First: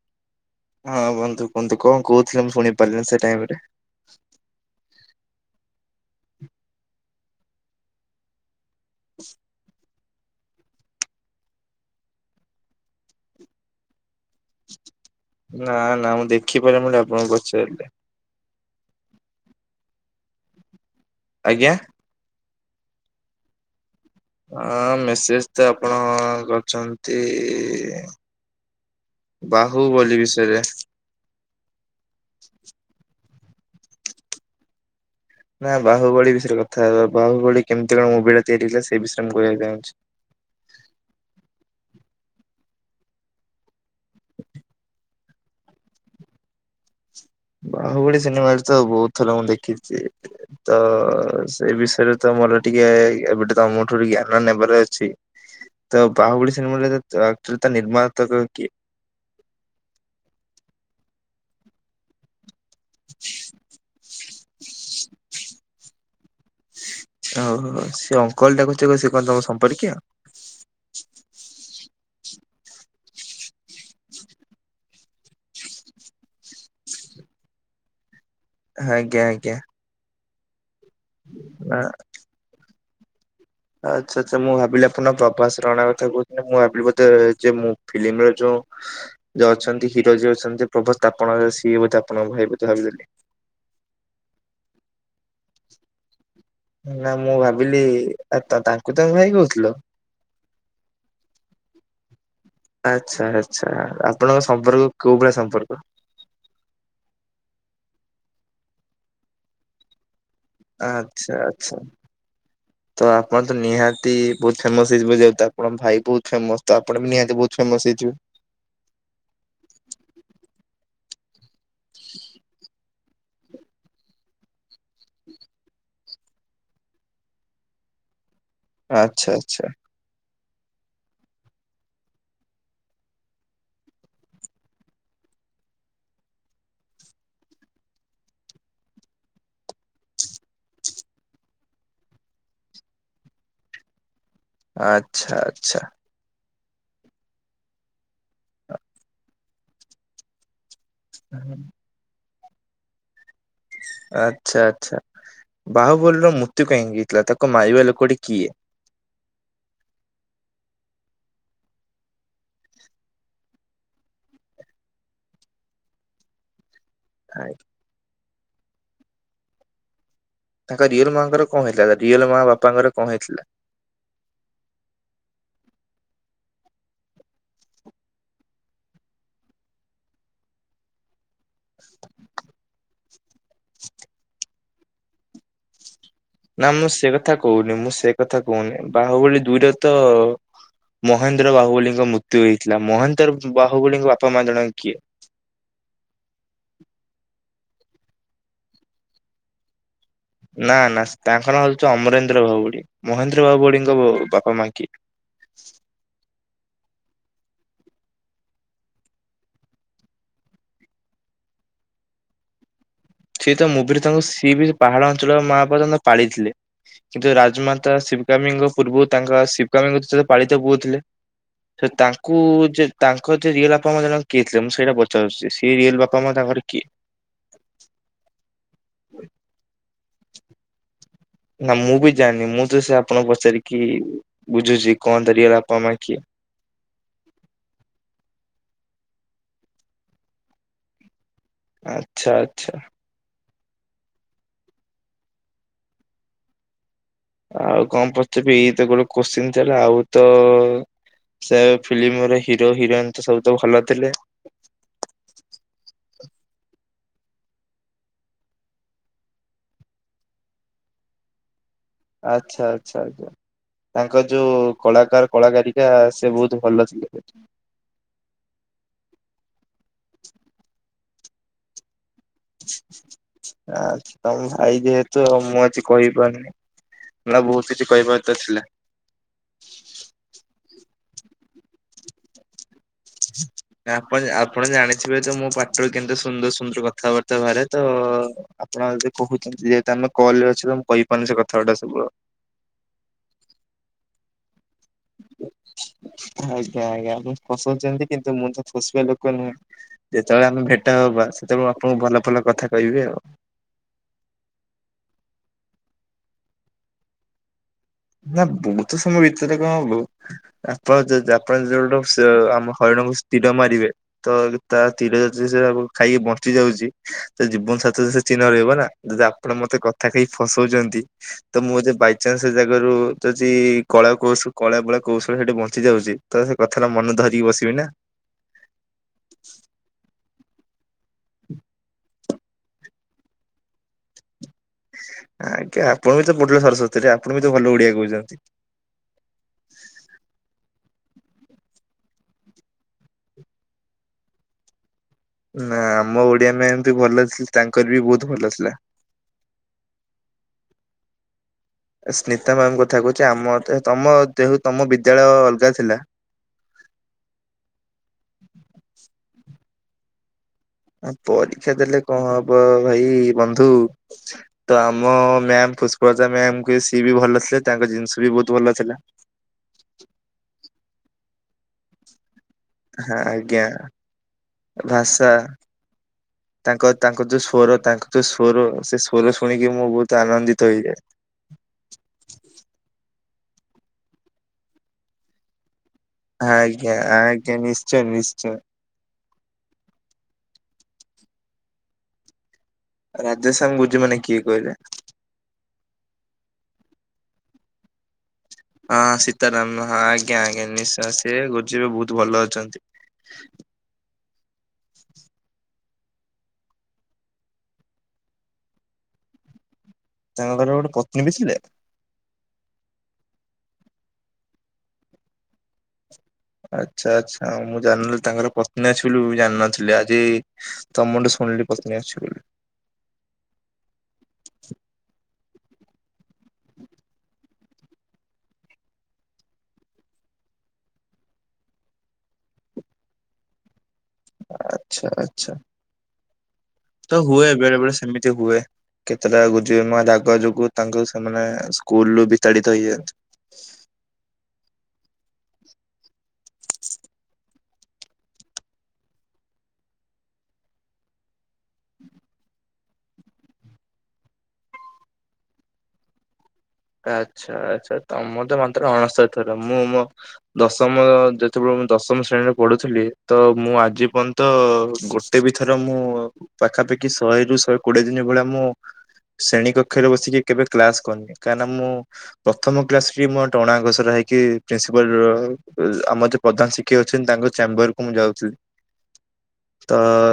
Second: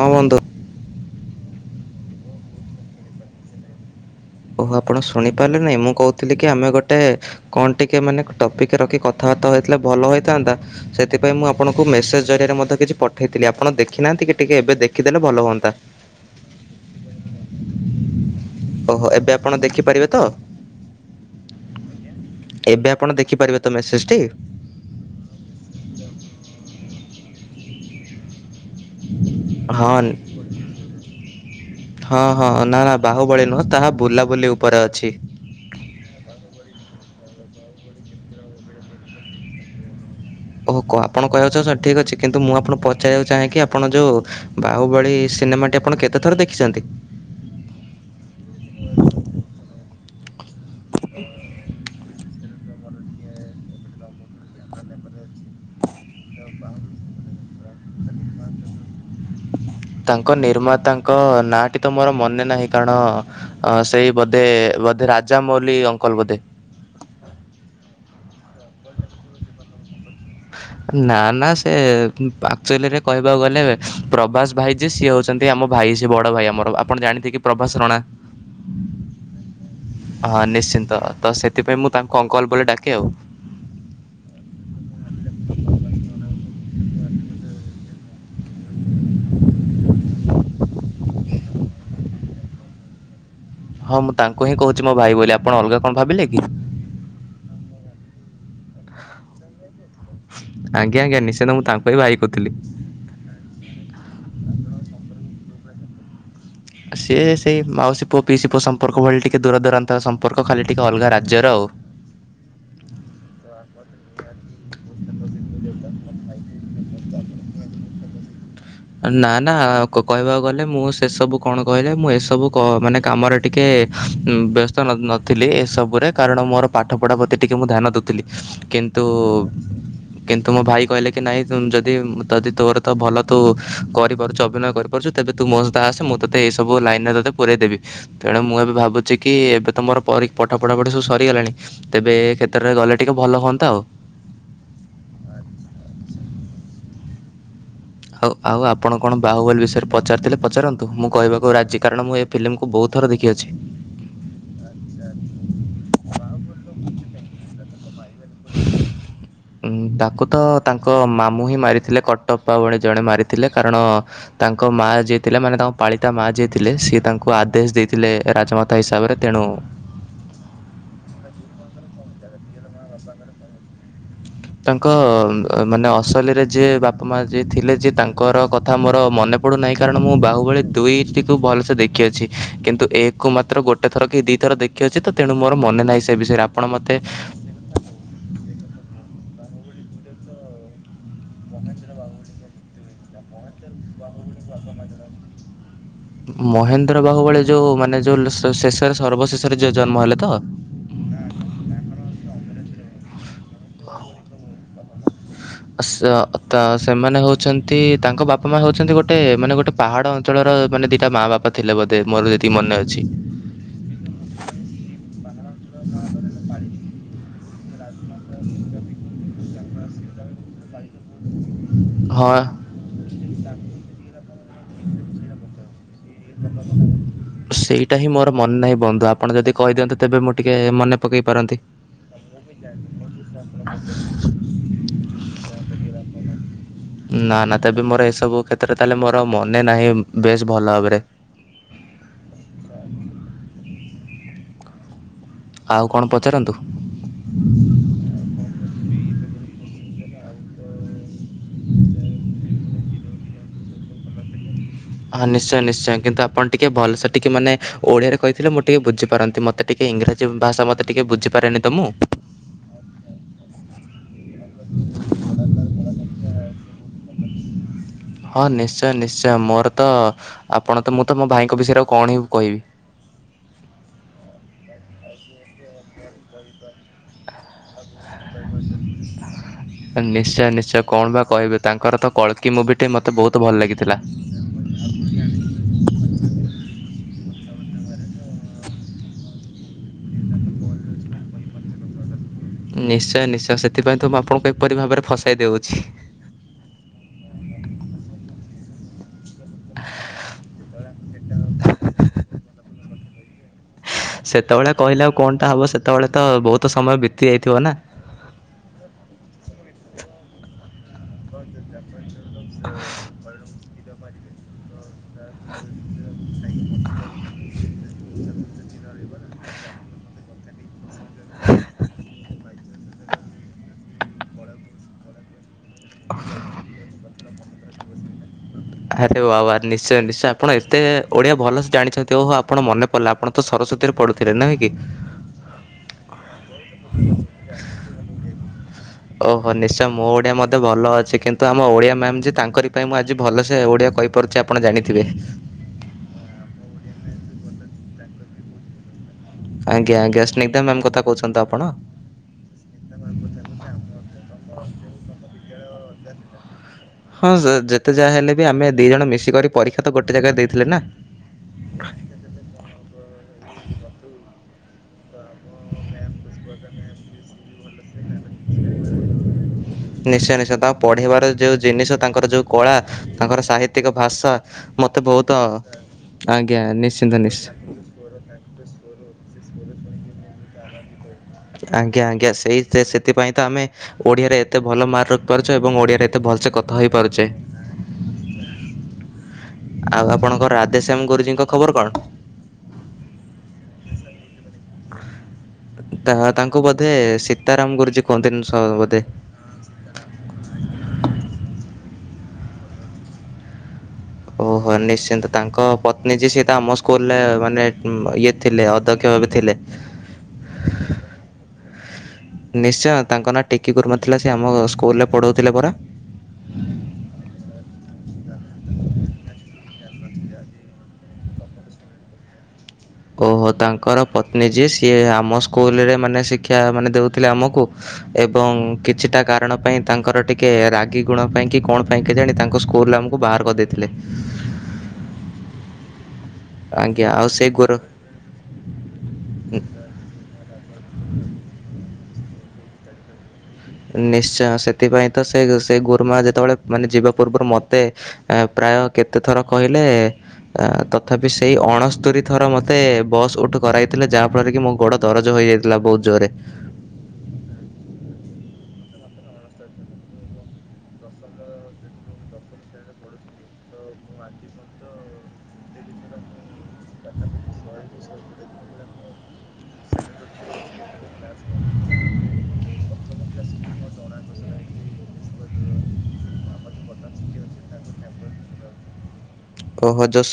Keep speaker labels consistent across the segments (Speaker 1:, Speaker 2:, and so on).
Speaker 1: ହଁ ବନ୍ଧୁ।
Speaker 2: ହଁ ବନ୍ଧୁ କୁହନ୍ତୁ। କଣ, କହୁଥିଲେ ମୁଁ ଶୁଣି ପାରିଲିନି, ସେ ଟାଇମ ରେ।
Speaker 1: ଓ ହୋ, ଆପଣ ଶୁଣିପାରିଲେ ନାଇଁ, ମୁଁ କହୁଥିଲି କି ଆମେ ଗୋଟେ କଣ, ଟିକେ ମାନେ ଟ ଟିକେ ରଖି କଥାବାର୍ତ୍ ହେଇଥିଲେ ଭଲ ହେଇ ଥାନ୍ତା। ସେଥିପାଇଁ ମୁଁ ଆପଣଙ୍କୁ ମେସେଜ ଜରିଆରେ, ମଧ୍ୟ କିଛି ପଠେଇଥିଲି। ଆପଣ ଦେଖିନାହାନ୍ତି? ଟିକେ ଏବେ ଦେଖିଦେଲେ ଭଲ ହୁଅନ୍ତା।
Speaker 2: ନା ନା। ମୁଁ ଦେଖିପାରିନି ବୋଲି ଆପଣଙ୍କୁ ପଚାରିଲି।
Speaker 1: ଓ ହୋ। ଏବେ ଆପଣ ଦେଖିପାରିବେ ତ?
Speaker 2: ଆଜ୍ଞା।
Speaker 1: ଏବେ ଆପଣ ଦେଖିପାରିବେ ତ ମେସେଜ?
Speaker 2: ହଁ, ମେସେଜ ତ ଆପଣ, କରିଛନ୍ତି।
Speaker 1: ହଁ।
Speaker 2: ବାହୁବଳି ବିଷୟରେ।
Speaker 1: ହଁ, ହଁ ନା ନା ବାହୁ ଭଳି ନୁହଁ। ତାହା ବୁଲାବୁଲି ଉପରେ ଅଛି।
Speaker 2: ନା ବାହୁବଳୀ ବିଷୟରେ କଥା ହବା। ବାହୁବଳୀ କେମିତି କଣ, ମୁଭି ଟା ତିଆରି ହେଥିଲା? ସେଇ ବିଷୟରେ ମୁଁ କହିବାକୁ ଚାହୁଁଛି।
Speaker 1: ଓ କହ, ଆପଣ କହିବାକୁ ଚାହୁଁଛନ୍ତି ଠିକ୍ ଅଛି, କିନ୍ତୁ ମୁଁ ଆପଣଙ୍କୁ ପଚାରିବାକୁ ଚାହେଁକି, ଆପଣ ଯୋଉ ବାହୁବଳୀ ସିନେମାଟି, ଆପଣ କେତେ ଥର ଦେଖିଛନ୍ତି?
Speaker 2: ବାହୁବଳି ସିନେମାରେ ତ ବହୁତ ଥର, ମୁଁ ଦେଖିଛି। ତ, ସେ ବିଷୟରେ ତ ମୋର ଟିକେ, ଏବେଠୁ ତମଠୁ ଜ୍ଞାନ ନେବାର ଅଛି। ତ ବାହାବୁଡି ସିନେମାର ଆକଚୁଆଲି ତା ନିର୍ମାତା କ କିଏ?
Speaker 1: ତାଙ୍କ ନିର୍ମାତାଙ୍କ ନାଁଟି ତ ମୋର ମନେ ନାହିଁ କାରଣ ସେଇ ବଧେ ବଧେ ରାଜ ମୌଲି ଅଙ୍କଲ ବଧେ।
Speaker 2: ଓହୋ ସେ ଅଙ୍କଲଟା ଡାକୁଛି ସିଏ କଣ ତମ ସମ୍ପର୍କୀୟ।
Speaker 1: ଆକଚୁଆଲିରେ କହିବାକୁ ଗଲେ ପ୍ରବାସ ଭାଇ ଯେ ସିଏ ହେଉଛନ୍ତି ଆମ ଭାଇ ସିଏ ବଡ଼ ଭାଇ ଆମର ଆପଣ ଜାଣ ଯେନତିକି ପ୍ରଭାସରଣା।
Speaker 2: ଆଜ୍ଞା ଆଜ୍ଞା।
Speaker 1: ହଁ ନିଶ୍ଚିନ୍ତ ତ
Speaker 2: ନା
Speaker 1: ସେଥିପାଇଁ ମୁଁ ତାଙ୍କୁ ଅଙ୍କଲ ବୋଲି ଡାକେ ଆଉ।
Speaker 2: ଆଚ୍ଛା ଆଚ୍ଛା ମୁଁ ଭାବିଲି ଆପଣଙ୍କ ପ୍ରଭାସ ରଣା କଥା କହୁଛନ୍ତି ମୁଁ ଭାବିଲି ଫିଲ୍ମର ଯୋଉ ଯୋଉ ଅଛନ୍ତି ହିରୋ ଯିଏ ଅଛନ୍ତି ପ୍ରବାସ ତାପଣ ସିଏ ବୋଧ ଆପଣ ଭାଇ ବିତ ଭାବିଲେନି
Speaker 1: ହଁ ମୁଁ ତାଙ୍କୁ ହିଁ କହୁଛି ମୋ ଭାଇ ବୋଲି ଆପଣ ଅଲଗା କଣ ଭାବିଲେ କି?
Speaker 2: ନା ମୁଁ ଭାବିଲି ତା-ତାଙ୍କୁ ତମ ଭାଇ କହୁଥିଲ।
Speaker 1: ଆଜ୍ଞା ଆଜ୍ଞା ନିଶ୍ଚିତ ମୁଁ ତାଙ୍କୁ ପାଇଁ ଭାଇ କହୁଥିଲି।
Speaker 2: ଆଛା ଆଛା ଆପଣଙ୍କ ସମ୍ପର୍କ କୋଉ ଭଳିଆ ସମ୍ପର୍କ।
Speaker 1: ସିଏ ସେଇ ମାଉସୀ ପୁଅ ପିଇସି ପୁଅ ସମ୍ପର୍କ ଭଳି ଟିକେ ଦୂରାଦୂରାନ୍ତ ସମ୍ ଖାଲି ଟିକେ ଅଲଗା
Speaker 2: ଆଚ୍ଛା
Speaker 1: ରାଜ୍ୟର ଆଉ।
Speaker 2: ଆଚ୍ଛା। ତ ଆପଣ ତ ନିହାତି ବହୁତ ଫେମସ ହେଇଯିବେ ଯେଉତୁ ଆପଣଙ୍କ ଭାଇ ବହୁତ ଫେମସ। ତ ଆପଣ ବି ନିହାତି ବହୁତ ଫେମସ ହେଇଥିବେ।
Speaker 1: ନା ନା କ-କହିବାକୁ ଗଲେ ମୁଁ ସେସବୁ କଣ କହିଲେ ମୁଁ ଏସବୁ କ ମାନେ କାମରେ ଟିକିଏ ଉଁ ବ୍ୟସ୍ତ ନ-ନଥିଲି ଏସବୁରେ କାରଣ ମୋର ପାଠପଢ଼ା ପ୍ରତି ଟିକିଏ ମୁଁ ଧ୍ୟାନ ଦେଉଥିଲି। କିନ୍ତୁ
Speaker 2: ଆଚ୍ଛା ଆଚ୍ଛା
Speaker 1: କିନ୍ତୁ ମୋ ଭାଇ କହିଲେ କି ନାଇଁ ଯଦି ଯଦି ତ ତୋର ତ ଭଲ ତୁ କରିପାରୁଛୁ ଅଭିନୟ କରିପାରୁଛୁ ତେବେ ତୁ ମୋ ସଇତ ଆସେ ମୁଁ ତୋତେ ଏଇବୁ ଲାଇନରେ ତୋତେ ପୁରେଇ ଦେବି ତେଣୁ ମୁଁ ଏ ଏ ଭାବୁଛି କି ଏବେ ତ ମୋର ପରି ପାଠ ପଢାପଢି ସବୁ ସରିଗଲାଣି ତେବେ ଏ କ୍ଷେତ୍ରରେ ଗଲେ ଟିକେ ଭଲ ହୁଅନ୍ତା ଆଉ।
Speaker 2: ଆଚ୍ଛା ଆଚ୍ଛା।
Speaker 1: ଆଉ ଆଉ ଆପଣ କଣ ବାହୁବଲୀ ବିଷୟରେ ପଚାରିଥିଲେ ପଚାରନ୍ତୁ ମୁଁ କହିବାକୁ ରାଜି କାରଣ ମୁଁ ଏ ଫିଲମକୁ ବହୁ ଥର ଦେ
Speaker 2: ଆଚ୍ଛା ଆଚ୍ଛା ବାହୁବଲୀ ର ମୃତ୍ୟୁ କାହିଁକି ହେଇଥିଲା ତାକୁ ମାରିବା ଲୋକ ଟି
Speaker 1: ଉ ତାକୁ ତ ତାଙ୍କ ମାମୁଁ ହିଁ ମାରିଥିଲେ କଟପ ଭଣୀ ଜଣେ ମାରିଥିଲେ କାରଣ ତାଙ୍କ ମା ଯିଏ ଥିଲେ ମାନେ ତା ପାଳିତା ମା ଯିଏ ଥିଲେ ସି ତାଙ୍କୁ
Speaker 2: ଆଜ୍ଞା।
Speaker 1: ଆଦେଶ ଦେଇଥିଲେ ରାଜମାତା ହିସାବରେ ତେଣୁ
Speaker 2: ତାଙ୍କ ରିଅଲ ମାଙ୍କର କଣ ହେଇଥିଲା ରିଅଲ ମା ବାପାଙ୍କର କଣ ହେଇଥିଲା?
Speaker 1: ତାଙ୍କ ମାନେ ଅସଲିରେ ଯିଏ ବାପା ମା ଯିଏ ଥିଲେ ଯିଏ ତାଙ୍କର କଥା ମୋର ମନେ ପଡୁନାହିଁ କାରଣ ମୁଁ ବାହୁବଳି ଦୁଇ ଟିକୁ ଭଲସେ ଦେଖିଅଛି କିନ୍ତୁ ଏକ ମାତ୍ର ଗୋଟେ ଥର କି ଦିଥର ଦେଖିଅଛି ତେଣୁ ମୋର ମନେ ନାହିଁ। ସେ ବିଷୟରେ ଆପଣ
Speaker 2: ନା ମୁଁ
Speaker 1: ମୋତେ
Speaker 2: ସେ କଥା କହୁନି ମୁଁ ସେ କଥା କହୁନି ବାହୁବଳି ଦୁଇରେ ତ ମହେନ୍ଦ୍ର ବାହୁବଳୀଙ୍କ ମୃତ୍ୟୁ ହୋଇଥିଲା ମହେନ୍ଦ୍ର ବାହୁବଳୀଙ୍କ ବାପା ମା ଜଣ କିଏ?
Speaker 1: ମହେନ୍ଦ୍ର ବାହୁ ଭଳି ଯୋଉ ମାନେ ଯୋଉ ଶେଷରେ ସର୍ବଶେଷରେ ଯୋଉ ଜନ୍ମ ହେଲେ। ତ?
Speaker 2: ନା ନା ତାଙ୍କ ନାଁ ହଉଛି ଅମରେନ୍ଦ୍ର ବାହୁବଳି ମହେନ୍ଦ୍ର ବାହୁବଳିଙ୍କ ବାପା ମା କିଏ?
Speaker 1: ଆସ। ତ ସେମାନେ ହଉଛନ୍ତି ତାଙ୍କ ବାପା ମା ହଉଛନ୍ତି ଗୋଟେ ମାନେ ଗୋଟେ ପାହାଡ ଅଞ୍ଚଳର ମାନେ ଦିଟା ମା ବାପା। ଥିଲେ ବୋଧେ ମୋର ଯଦି ମନେ ଅ
Speaker 2: ସିଏ ତ ମୁଭିିର ତାଙ୍କୁ ସିଏ ବି ପାହାଡ଼ ଅଞ୍ଚଳ ମା ବାପା ତାଙ୍କୁ ପାଳିଥିଲେ। କିନ୍ତୁ ରାଜମାତା ଶିବଗାମୀଙ୍କ ପୂର୍ବରୁ ତାଙ୍କ ଶି ଗାମୀ ପାଳିତ ବୋଉଥିଲେ ସେ
Speaker 1: ହଁ।
Speaker 2: ତାଙ୍କୁ ଯେ ତାଙ୍କ ଯେ ରିୟଲ ଆପଣ କିଥିଲେ ମୁଁ ସେଇଟା ପଚାରୁଛି ସିଏ ରିଅଲ ବା
Speaker 1: ସେଇଟା ହିଁ ମୋର ମନେ ନାହିଁ ବନ୍ଧୁ ଆପଣ ଯଦି କହି ଦିଅନ୍ତେ ତେବେ ମୁଁ ଟିକେ ମନେ ପକେଇ ପାରନ୍ତି।
Speaker 2: ନା ମୁଁ ବି ଜାଣିନି ମୁଁ ତ ସେ ଆପଣଙ୍କୁ ପଚାରିକି ବୁଝୁଛି କଣ ଧରିଗଲା ଆପଣ ମା [unintelligible]
Speaker 1: ନା ନା ତେବେ ମୋର ଏସବୁ କ୍ଷେତ୍ରରେ ତାହେଲେ ମୋର ମନେ ନାହିଁ ବେଶ ଭଲ ଭାବରେ।
Speaker 2: ଆଛା ଆଚ୍ଛା।
Speaker 1: ଆଉ କଣ ପଚାରନ୍ତୁ।
Speaker 2: ଆଉ କଣ ପଚାବୀ ଏଇ ତ ଗୋଟେ କୋଶ୍ଚିିନ ଥେଲା ଆଉ ତ ସେ ଫିଲ୍ମରେ ହିରୋ ହିରୋଇନ ତ ସବୁ ତ ଭଲ ଥିଲେ।
Speaker 1: ହଁ ନିଶ୍ଚୟ ନିଶ୍ଚୟ କିନ୍ତୁ ଆପଣ ଟିକେ ଭଲସେ ଟିକେ ମାନେ ଓଡିଆରେ କହିଥିଲେ ମୁଁ ଟିକେ ବୁଝିପାରନ୍ତି ମତେ ଟିକେ ଇଂରାଜୀ ଭାଷା ମତେ ଟିକେ ବୁଝିପାରେନି ତ ମୁଁ।
Speaker 2: ଆଚ୍ଛା ଆଚ୍ଛା ଆଛା। ତାଙ୍କ ଯୋଉ କଳାକାର କଳାକାରିକା ସେ ବହୁତ ଭଲ ଥିଲେ।
Speaker 1: ହଁ ନିଶ୍ଚୟ ନିଶ୍ଚୟ ମୋର ତ ଆପଣ ତ ମୁଁ ତ ମୋ ଭାଇଙ୍କ ବିଷୟରେ ଆଉ କଣ ହେବି।
Speaker 2: ଆଛା। ତମ ଭାଇ ଯେହେତୁ ମୁଁ ଆଜି କହିପାରୁିନି ନା ବହୁତ କିଛି କହିପାରୁ
Speaker 1: ନିଶ୍ଚୟ ନିଶ୍ଚୟ କଣ ବା କହିବି ତାଙ୍କର ତ କଳକି ମୁଭି
Speaker 2: ଆପଣ ଆପଣ ଜାଣିଥିବେ ତ ମୋ ପାଟିରୁ କେମିତି ସୁନ୍ଦର ସୁନ୍ଦର କଥାବାର୍ତ୍ତା ବାହାରେ ତ। ତ ଆପଣ ଯଦି କହୁଛନ୍ତି ଯେହେତୁ ଆମେ କଲରେ ଅଛ ତ ମୁଁ କହିପାରୁନି ସେ କଥା ଗୁଡା ସବୁ ଆଉ।
Speaker 1: ନିଶ୍ଚୟ ନିଶ୍ଚୟ ସେଥିପାଇଁ ତ ମୁଁ ଆପଣ କହିଵ
Speaker 2: ଆଜ୍ଞା ଆଜ୍ଞା ଆ ଫସଉଛନ୍ତି କିନ୍ତୁ ମୁଁ ତ ଫସିବା ଲୋକ ନୁହଁ ଯେତେବେଳେ ଆମେ ଭେଟ ହବା ସେତେବେଳେ ଆପଣଙ୍କୁ ଭଲ ଭଲ କଥା କହିବି ଆଉ।
Speaker 1: ସେତେବେଳେ କହିଲେ ଆଉ କଣଟା ହବ ସେତେବେଳେ ତ ବହୁତ ସମୟ ବିତି ଯାଇଥିବ ନା।
Speaker 2: ନା ବହୁତ ସମୟ ଭିତରେ କଣ ହବୁ ଆପଣ ଯ ଆପଣ ଯଉଟୁ ସେ ଆମ ହରିଣକୁ ସ୍ଥିର ମାରିବେ ତ ତା ତା ତୀର ଯଦି ସେ ଖାଇକି ବଞ୍ଚି ଯାଉଚି ସେ ଜୀବନ ସାଥି ତ ସେ ରହିବ ନା ଯଦି ଆପଣ ମତେ କଥା କହି ଫସଉଛନ୍ତି ତ ମୁଁ ଜେ ବାଇଚାନ୍ସ ଗରୁ ଯଦି କଳା କୌଶଳ କଳେ ବଳେ କୌଶଳେ ସେଠି ବଞ୍ଚି ଯାଉଛି ତ ସେ କଥାଟା ମନେ ଧରିକି ବସିବ। କିନା।
Speaker 1: ଆରେ ବାବା ନିଶ୍ଚୟ ନିଶ୍ଚୟ ଆପଣ ଏତେ ଓଡିଆ ଭଲସେ ଜାଣିଛ ଓହ ଆପଣ ମନେ ପଡ଼ିଲା ଆପଣତ ସରସ୍ୱତୀରେ ପଡୁଥିଲେ ନାଁ କି?
Speaker 2: ଆଜ୍ଞା ଆପଣ ବି ତ ପଢିଲେ ସରସ୍ଵତୀରେ ଆପଣ ବି ତ ଭଲ ଓଡିଆ କହୁଛନ୍ତି।
Speaker 1: ଓହୋ ନିଶ୍ଚୟ ମୋ ଓଡିଆ ମତେ ଭଲ ଅଛି। ସେ କିନ୍ତୁ ଆମ ଓଡ଼ିଆ ମ୍ୟାମ୍ ଯେ ତାଙ୍କରି ପାଇଁ ମୁଁ ଆଜି ଭଲସେ ଓଡ଼ିଆ କହିପାରୁଛି ଆପଣ ଜାଣିଥିବେ।
Speaker 2: ନା ଆମ ଓଡିଆ ମ୍ୟାମ ବି ଭଲ ତାଙ୍କର ବି ବହୁତ ଭଲ ଥିଲା।
Speaker 1: ଆଜ୍ଞା ଆଜ୍ଞା ସ୍ନିଗ୍ଧା ମ୍ୟାମ କଥା କହୁଛନ୍ତି ତ ଆପ
Speaker 2: ସ୍ନିଗ୍ଧା ମ୍ୟାାମ କଥା କହୁଛି ଆମ ତମ ଦେହୁ ତମ ବିଦ୍ୟାଳୟ ଅଲଗା ଥିଲା।
Speaker 1: ହଁ ଯେତେ ଯାହା ହେଲେ ବି ଆମେ ଦି ଜଣ ମିଶିକରି ପରୀକ୍ଷା ତ ଗୋଟେ ଜାଗାରେ ଦେଇ
Speaker 2: ପରୀକ୍ଷା ଦେଲେ କଣ ହବ ଭାଇ ବନ୍ଧୁ ତ ଆ ଆମ ମ୍ୟାାମ ପୁଷ୍ପଲତା ମ୍ୟାାମ କୁ ସିଏ ବି ଭଲ ଥିଲେ ତାଙ୍କ ଜିନିଷ ବି ବହୁତ ଭଲ ଥିଲା।
Speaker 1: ପଢ଼େଇିବାର ଯୋଉ ଜିନିଷ ତାଙ୍କର ଯୋଉ କଳା
Speaker 2: ହଁ
Speaker 1: ତାଙ୍କର
Speaker 2: ଆଜ୍ଞା
Speaker 1: ସାହିତ୍ୟିକ ଭାଷା ମୋତେ
Speaker 2: ଭାଷା
Speaker 1: ବହୁତ ଆଜ୍ଞା
Speaker 2: ତାଙ୍କ
Speaker 1: ନିଶ୍ଚିନ୍ତ
Speaker 2: ତାଙ୍କ
Speaker 1: ନିଶ୍ଚ
Speaker 2: ଯୋଉ ସ୍ୱର ତାଙ୍କ ଯୋଉ ସ୍ୱର ସେ ସ୍ୱର ଶୁଣିକି ମୁଁ ବହୁତ ଆନନ୍ଦିତ ହେଇଯାଏ।
Speaker 1: ଆଜ୍ଞା ଆଜ୍ଞା ସେଇ ସେ ସେଥିପାଇଁ ତ ଆମେ ଓଡିଆରେ ଏତେ ଭଲ ମାର୍କ ରଖିପାରୁଚୁ ଏବଂ ଓଡିଆରେ
Speaker 2: ଆଜ୍ଞା ଆଜ୍ଞା ନିଶ୍ଚୟ ନିଶ୍ଚୟ।
Speaker 1: ଆଉ ଆପଣଙ୍କ ରାଧେଶ୍ୟାମ ଗୁରୁଜୀଙ୍କ ଖବର କଣ?
Speaker 2: ରାଜେଶ ସାଙ୍ଗ ବୁଝି ମାନେ କିଏ କହିଲେ।
Speaker 1: ତ ତାଙ୍କୁ ବୋଧେ ସୀତାରାମ ଗୁରୁଜୀ କୁହନ୍ତିନି ସ ବୋଧେ।
Speaker 2: ହଁ ସୀତାରାମ ହଁ ଆଜ୍ଞା ଆଜ୍ଞା ନିଶୟ ସିଏ ଗୁରଜୀ ଏବେ ବହୁତ ହୁ ଭଲ ଅଛନ୍ତି।
Speaker 1: ଓହୋ ନିଶ୍ଚିନ୍ତ ତାଙ୍କ ପତ୍ନୀ ଯ ସେି ତ ଆମ ସ୍କୁଲରେ ମାନେ ଇଏ ଥିଲେ ଅଧକ୍ଷ। ବି ଥିଲେ।
Speaker 2: ତାଙ୍କ ଘର ଗୋଟେ ପତ୍ନୀ ବି ଥିଲେ।
Speaker 1: ନିଶ୍ଚୟ! ତାଙ୍କ ନାଁ ଟିକି ଗୁରୁମା ଥିଲା, ସେ ଆମ ସ୍କୁଲରେ ପଢ଼ଉଥିଲେ ପରା।
Speaker 2: ଆଚ୍ଛା ଆଚ୍ଛା, ମୁଁ ଜାନ୍ଲି ତାଙ୍କର ପତ୍ନୀ ଅଛି ବୋଲି, ମୁଁ ଜାଣିନଥିଲି। ଆଜି ତମ ଠୁ ଶୁ ଥୁଣଲି ପ୍ରଥମେ ଆସଛି ବୋଲି।
Speaker 1: ଓହୋ! ତାଙ୍କର ପତ୍ନୀ ଯିଏ, ସିଏ ଆମ ସ୍କ ସ୍କୁଲରେ ମାନେ ଶିକ୍ଷା ମାନେ ଦେଉଥିଲେ ଆମକୁ ଏବଂ କିଛିଟା କାରଣ ପାଇଁ ତାଙ୍କର ଟିକେ ଏ ରାଗି ଗୁଣ ପାଇଁ କି କଣ ପାଇଁ କେଜାଣି! ତାଙ୍କୁ ସ୍କୁଲ ରୁ ଆମକୁ ବାହାର କରିଦେଇଥିଲେ।
Speaker 2: ଆଛା ଆଛା
Speaker 1: ଆଜ୍ଞା
Speaker 2: ତ
Speaker 1: ଆଉ ସେ
Speaker 2: ହୁଏ,
Speaker 1: ଗୋର
Speaker 2: ବେଳେ ବେଳେ ସେମିତି ହୁଏ। କେତେଟା ଗୁଜି ମା ଦାଗ ଯୋଗୁଁ ତାଙ୍କୁ ସେମାନେ ସ୍କୁଲୁ ବିତାଡିତ ହେଇଆନ୍ତି।
Speaker 1: ନିଶ୍ଚୟ! ସେଥିପାଇଁ ତ ସେ ସେ ଗୋରୁମା ଯେତେବେଳେ ମାନେ ଯିବା ପୂର୍ବରୁ ମତ ମତେ ପ୍ରାୟ କେତେ ଥର କହିଲେ ତଥାପି ସେଇ ଅଣସ୍ତୁୁରୀ ଥର ମତେ ବସ୍ ଉଠୁ କରାଇଥିଲେ। ଯାହା ଫଳରେ କି ମୋ ଗୋଡ ଦରଜ ହୋଇ ହେଇଯାଇଥିଲା ବହୁତ ଜୋରରେ।
Speaker 2: ଆଛା ଆଛା ତମତେ ମାତ୍ର ଅଣସ୍ତରୀ ଥର। ମୁଁ ମୋ ଦଶମ ଯେତେବେଳେ ମୁଁ ଦଶମ ଶ୍ରେଣୀରେ ପଢୁଥିଲି। ତ ମୁଁ ଆଜି ପନ୍ତ ଗୋଟେ ବି ଥର ମୁଁ ପାଖ ପାଖାପାଖି, ଶହେରୁୁ ଶହେ କୋଡିଏ ଦିନ ଭଳିଆ ମୁଁ ଶ୍ରେଣୀ କକ୍ଷରେ ବସିକି, କେବେ କ୍ଲାସ କନି? କାହିଁକିନା ମୁଁ, ପ୍ରଥମ କ୍ଲାସ ରୁହି ମୋ ଟଣାଘୋସରା ହେଇକି ପ୍ରିନ୍ସିପାଲ୍-ଲ ର ଆମ ଯ ପ୍ରଧାନ ଶିକ୍ଷକ ଅଛନ୍ତି। ତାଙ୍କ ଚାମ୍ବର କୁ ମୁଁ ଯାଉଥିଲି।
Speaker 1: ଅହଜସ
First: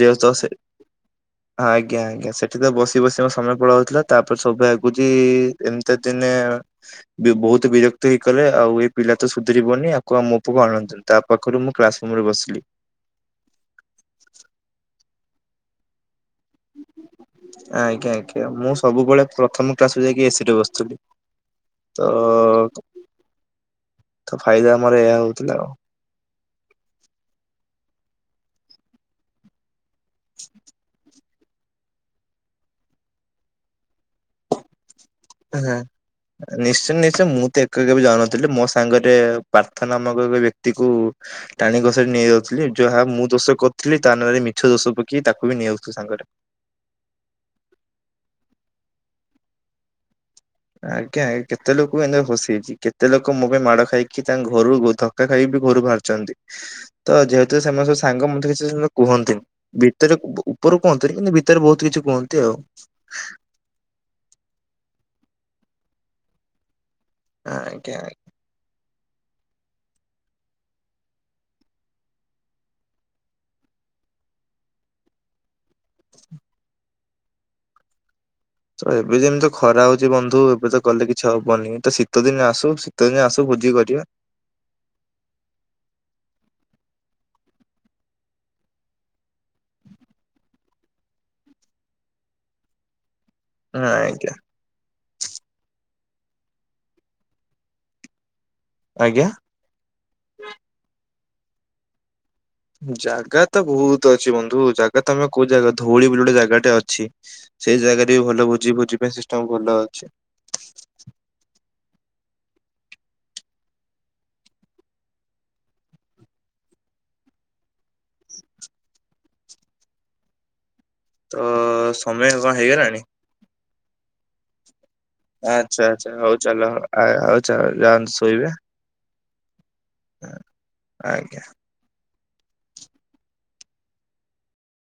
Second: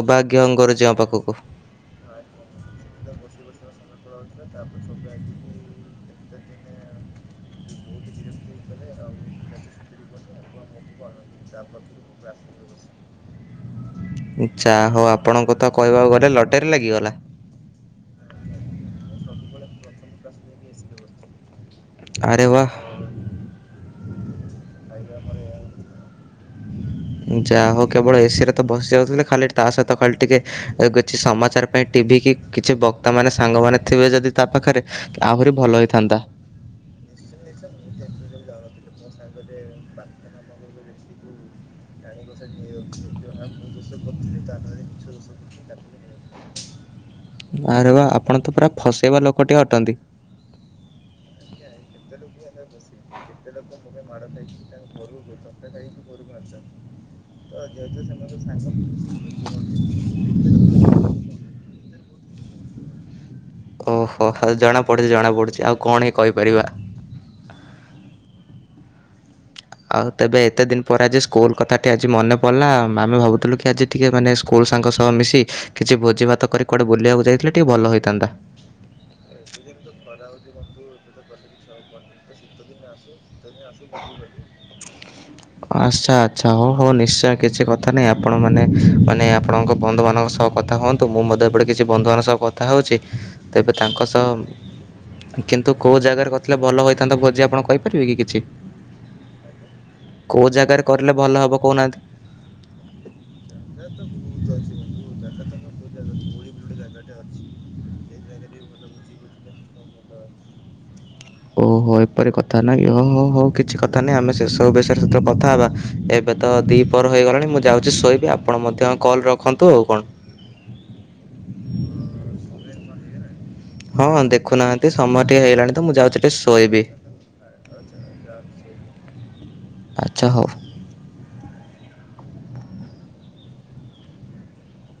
Speaker 2: ଯେହେତ ସେ ଆଜ୍ଞା, ଆଜ୍ଞା, ସେଠି ତ ବସି ବସି ମସ ସମୟ ପଳାଉଥିଲା। ତାପରେ ସବୁ ଆ ଗୁଜୀ ଏମ୍ ତେ ଦିନେ ବହୁତ ବିରକ୍ତି ହେଇକଲେ, ଆଉ ଏଇ ପିଲା ତ ସୁଧରିବନି। ଆକୁ ଆଉ ମୋ ପଖକୁ ଆଣନି। ତା ପାଖରୁ ମୁଁ କ୍ଲାସ ରୁମ୍ ରେ ବସିଲି।
Speaker 1: ଚା ହଉ ଆପଣଙ୍କ ତ କହିବାକୁ ଗଲେ ଲଟ
Speaker 2: ଆଜ୍ଞା, ଆଜ୍ଞା, ମୁଁ ସବୁବେଳେ ପ୍ରଥମ କ୍ଲାସୁ ଯାଇକି ଏସି ରେ ବସିଥିଲି।
Speaker 1: ଆରେୱାହ!
Speaker 2: ତ ଫାଇଦା ଆମର ଏୟା ହଉଥିଲା ଆଉ।
Speaker 1: ଯାହା ହଉ, କେବଳ ଏସି ରେ ତ ବସି ଯାଉଥିଲେ। ଖାଲି ତା ସହିତ ଖାଲି ଟିକେ କିଛି ସମା ପ୍ରଚାର ପାଇଁ, ଟିଭି କି କିଛି ବକ୍ତାମାନେ, ସାଙ୍ଗମାନେ ଥିବେ ଯଦି ତା ପାଖରେ ଆହୁରି
Speaker 2: ହଁ,
Speaker 1: ଭଲ ହେଇଥାନ୍ତା।
Speaker 2: ନିଶ୍ଚୟ! ନିଶ୍ଚୟ! ମୁଁ ତ ଏକା କେବେ ଯାଉନଥିଲି ମୋ ସାଙ୍ଗରେ ରେ ପ୍ରାର୍ଥ ନାମକ ବ୍ୟକ୍ତି କୁ ଟାଣି ଘୋଷାଡି ନେଇଯାଉ ଥିଲେ। ଯାହା ମୁଁ ଦୋଷ କରୁଥିଲି, ତା ନା' ରେ ମିଛ ଦୋଷ ପକେଇ ତାକୁ ବି ନେଇଆଉଥିଲି ସାଙ୍ଗରେ।
Speaker 1: ଆରେ ବାଃ, ଆପଣ ତ ପୁରା ଫସେଇବା ଲୋକଟି ଅଟନ୍ତି।
Speaker 2: ଆଜ୍ଞା, ଏ କେତେ ଲୋକକୁ ଏଁତି ହସେଇଛି। କେତେ ଲୋକ ମୋ ପାଇଁ ମାଡ ଖାଇକି ତାଙ୍କ ଘରୁକୁ ଧକ୍କା ଖାଇବି ଘୋ ଘରୁ ବାହାରିଛନ୍ତି। ତ ଯେହେତୁ ସେମାନେ ସବୁ ସାଙ୍ଗ ମତେ ସେତେ କିଛି କୁହନ୍ତିନି। ଭିତରେ ଉପ ପ ରୁ କୁହନ୍ତିରି। କିନ୍ତୁ, ଭିତରେ ବହୁତ କିଛି କୁହନ୍ତି ଆଉ।
Speaker 1: ଓହୋ! ହଲ୍ ଜଣା ପଡୁଛି, ଜଣା ପଡୁଛି, ଆଉ କଣ ହି କହିପାରିବା?
Speaker 2: ଆଜ୍ଞା। ଆଜ୍ଞା।
Speaker 1: ଆଉ, ତେବେ ଏତେ ଦିନ ପରେ ଯେ ସ୍କୁଲ କଥାଟି ଆଜି ମନେ ପଲା। ଆମେ ଭାବୁଥିଲୁ କି ଆଜି ଟିକେ ମାନେ ସ୍କୁଲ ଶାଙ୍କ ସହ ମିଶି କିଛି ଭୋଜିଭାତ କରି କୁଆଡ଼େ ବୁଲିଆକୁ ଯାଇଥିଲେ, ଟିକିଏ ଭଲ ହୋଇଥାନ୍ତା।
Speaker 2: ତ ଏବେ ଯେମିତି ଖରା ହଉଛି ବନ୍ଧୁ! ଏବେ ତ ଗଲେ କିଛି ହବନି। ତ ଶୀତ ଦିନ ଆସୁ, ଶୀତ ଦିନ ଆସୁ ଭୋଜି କରିବା
Speaker 1: ଆସ୍ଛାତ୍ ଆଚ୍ଛା, ହଉ ହଉ ନିଶ୍ଚୟ! କିଛି କଥା ନାହିଁ। ଆପଣମାନେ ମାନେ ଆପଣଙ୍କ ବନ୍ଧୁମାନଙ୍କ ସହ କଥା ହୁଅନ୍ତୁ, ମୁଁ ମୋତ୍ ତ ଏପଟ କିଛି ବନ୍ଧୁମାନଙ୍କ ସହ କଥା ହେଉଛି, ତେବେ ତାଙ୍କ ସହ
Speaker 2: ଆଜ୍ଞା।
Speaker 1: କିନ୍ତୁ କଉ ଜାଗାରେ କଥିଲେ ଭଲ ହୋଇଥାନ୍ତା ଥା ଭୋଜି ଆପଣ କହିପାରିବେ କିଛି?
Speaker 2: ଆଜ୍ଞା
Speaker 1: କୋଉ ଜାଗାରେ କରିଲେ ଭଲ ହବ କହୁନାହାଁନ୍ତି?
Speaker 2: ଜାଗା ତ ବହୁତ ଅଛି ବନ୍ଧୁ। ଜାଗା ତମେ କୋଉ ଜାଗା ଧଉଳି, ବୁଲି ଗୋଟେ ଜାଗାଟେ ଅଛି। ସେଇ ଜାଗାରେ ବି ଭଲ ଭୁଜି ଭୁଜି ପାଇଁ ସିଷ୍ଟମ୍ ଭଲ ଅଛି।
Speaker 1: ଓହୋ! ଏପରି କଥା ନାହିଁ ଓହୋ! ହୋ କିଛି କଥା ନାଇଁ ଆମେ ସେ ସବୁ ବିଷୟରେ ସେଥେଳେ କଥା ହେବା। ଏବେ ଏବେ ତ ଦି ପରହ ହେଇଗଲାଣି। ମୁଁ ଯାଉଛି ଶୋଇବି। ଆପଣ ମଧ୍ୟ କଲ୍ ରଖନ୍ତୁ ଆଉ କଣ?
Speaker 2: ତ ସମୟ କଣ ହେଇଗଲାଣି?
Speaker 1: ହଁ ଦେଖୁନାହାନ୍ତି? ଟେ ସମୟ ଟିକେ ହେଇଲାଣି ତ,
Speaker 2: ଆଚ୍ଛା
Speaker 1: ମୁଁ
Speaker 2: ଆଚ୍ଛା
Speaker 1: ଯାଉଛି ଟିକେ
Speaker 2: ହଉ ଚାଲ
Speaker 1: ଶୋଇବି।
Speaker 2: ଆଉ ଯାଆନ୍ତୁ ଶୋଇବେ
Speaker 1: ଆଚ୍ଛା ହଉ।
Speaker 2: ଆଜ୍ଞା।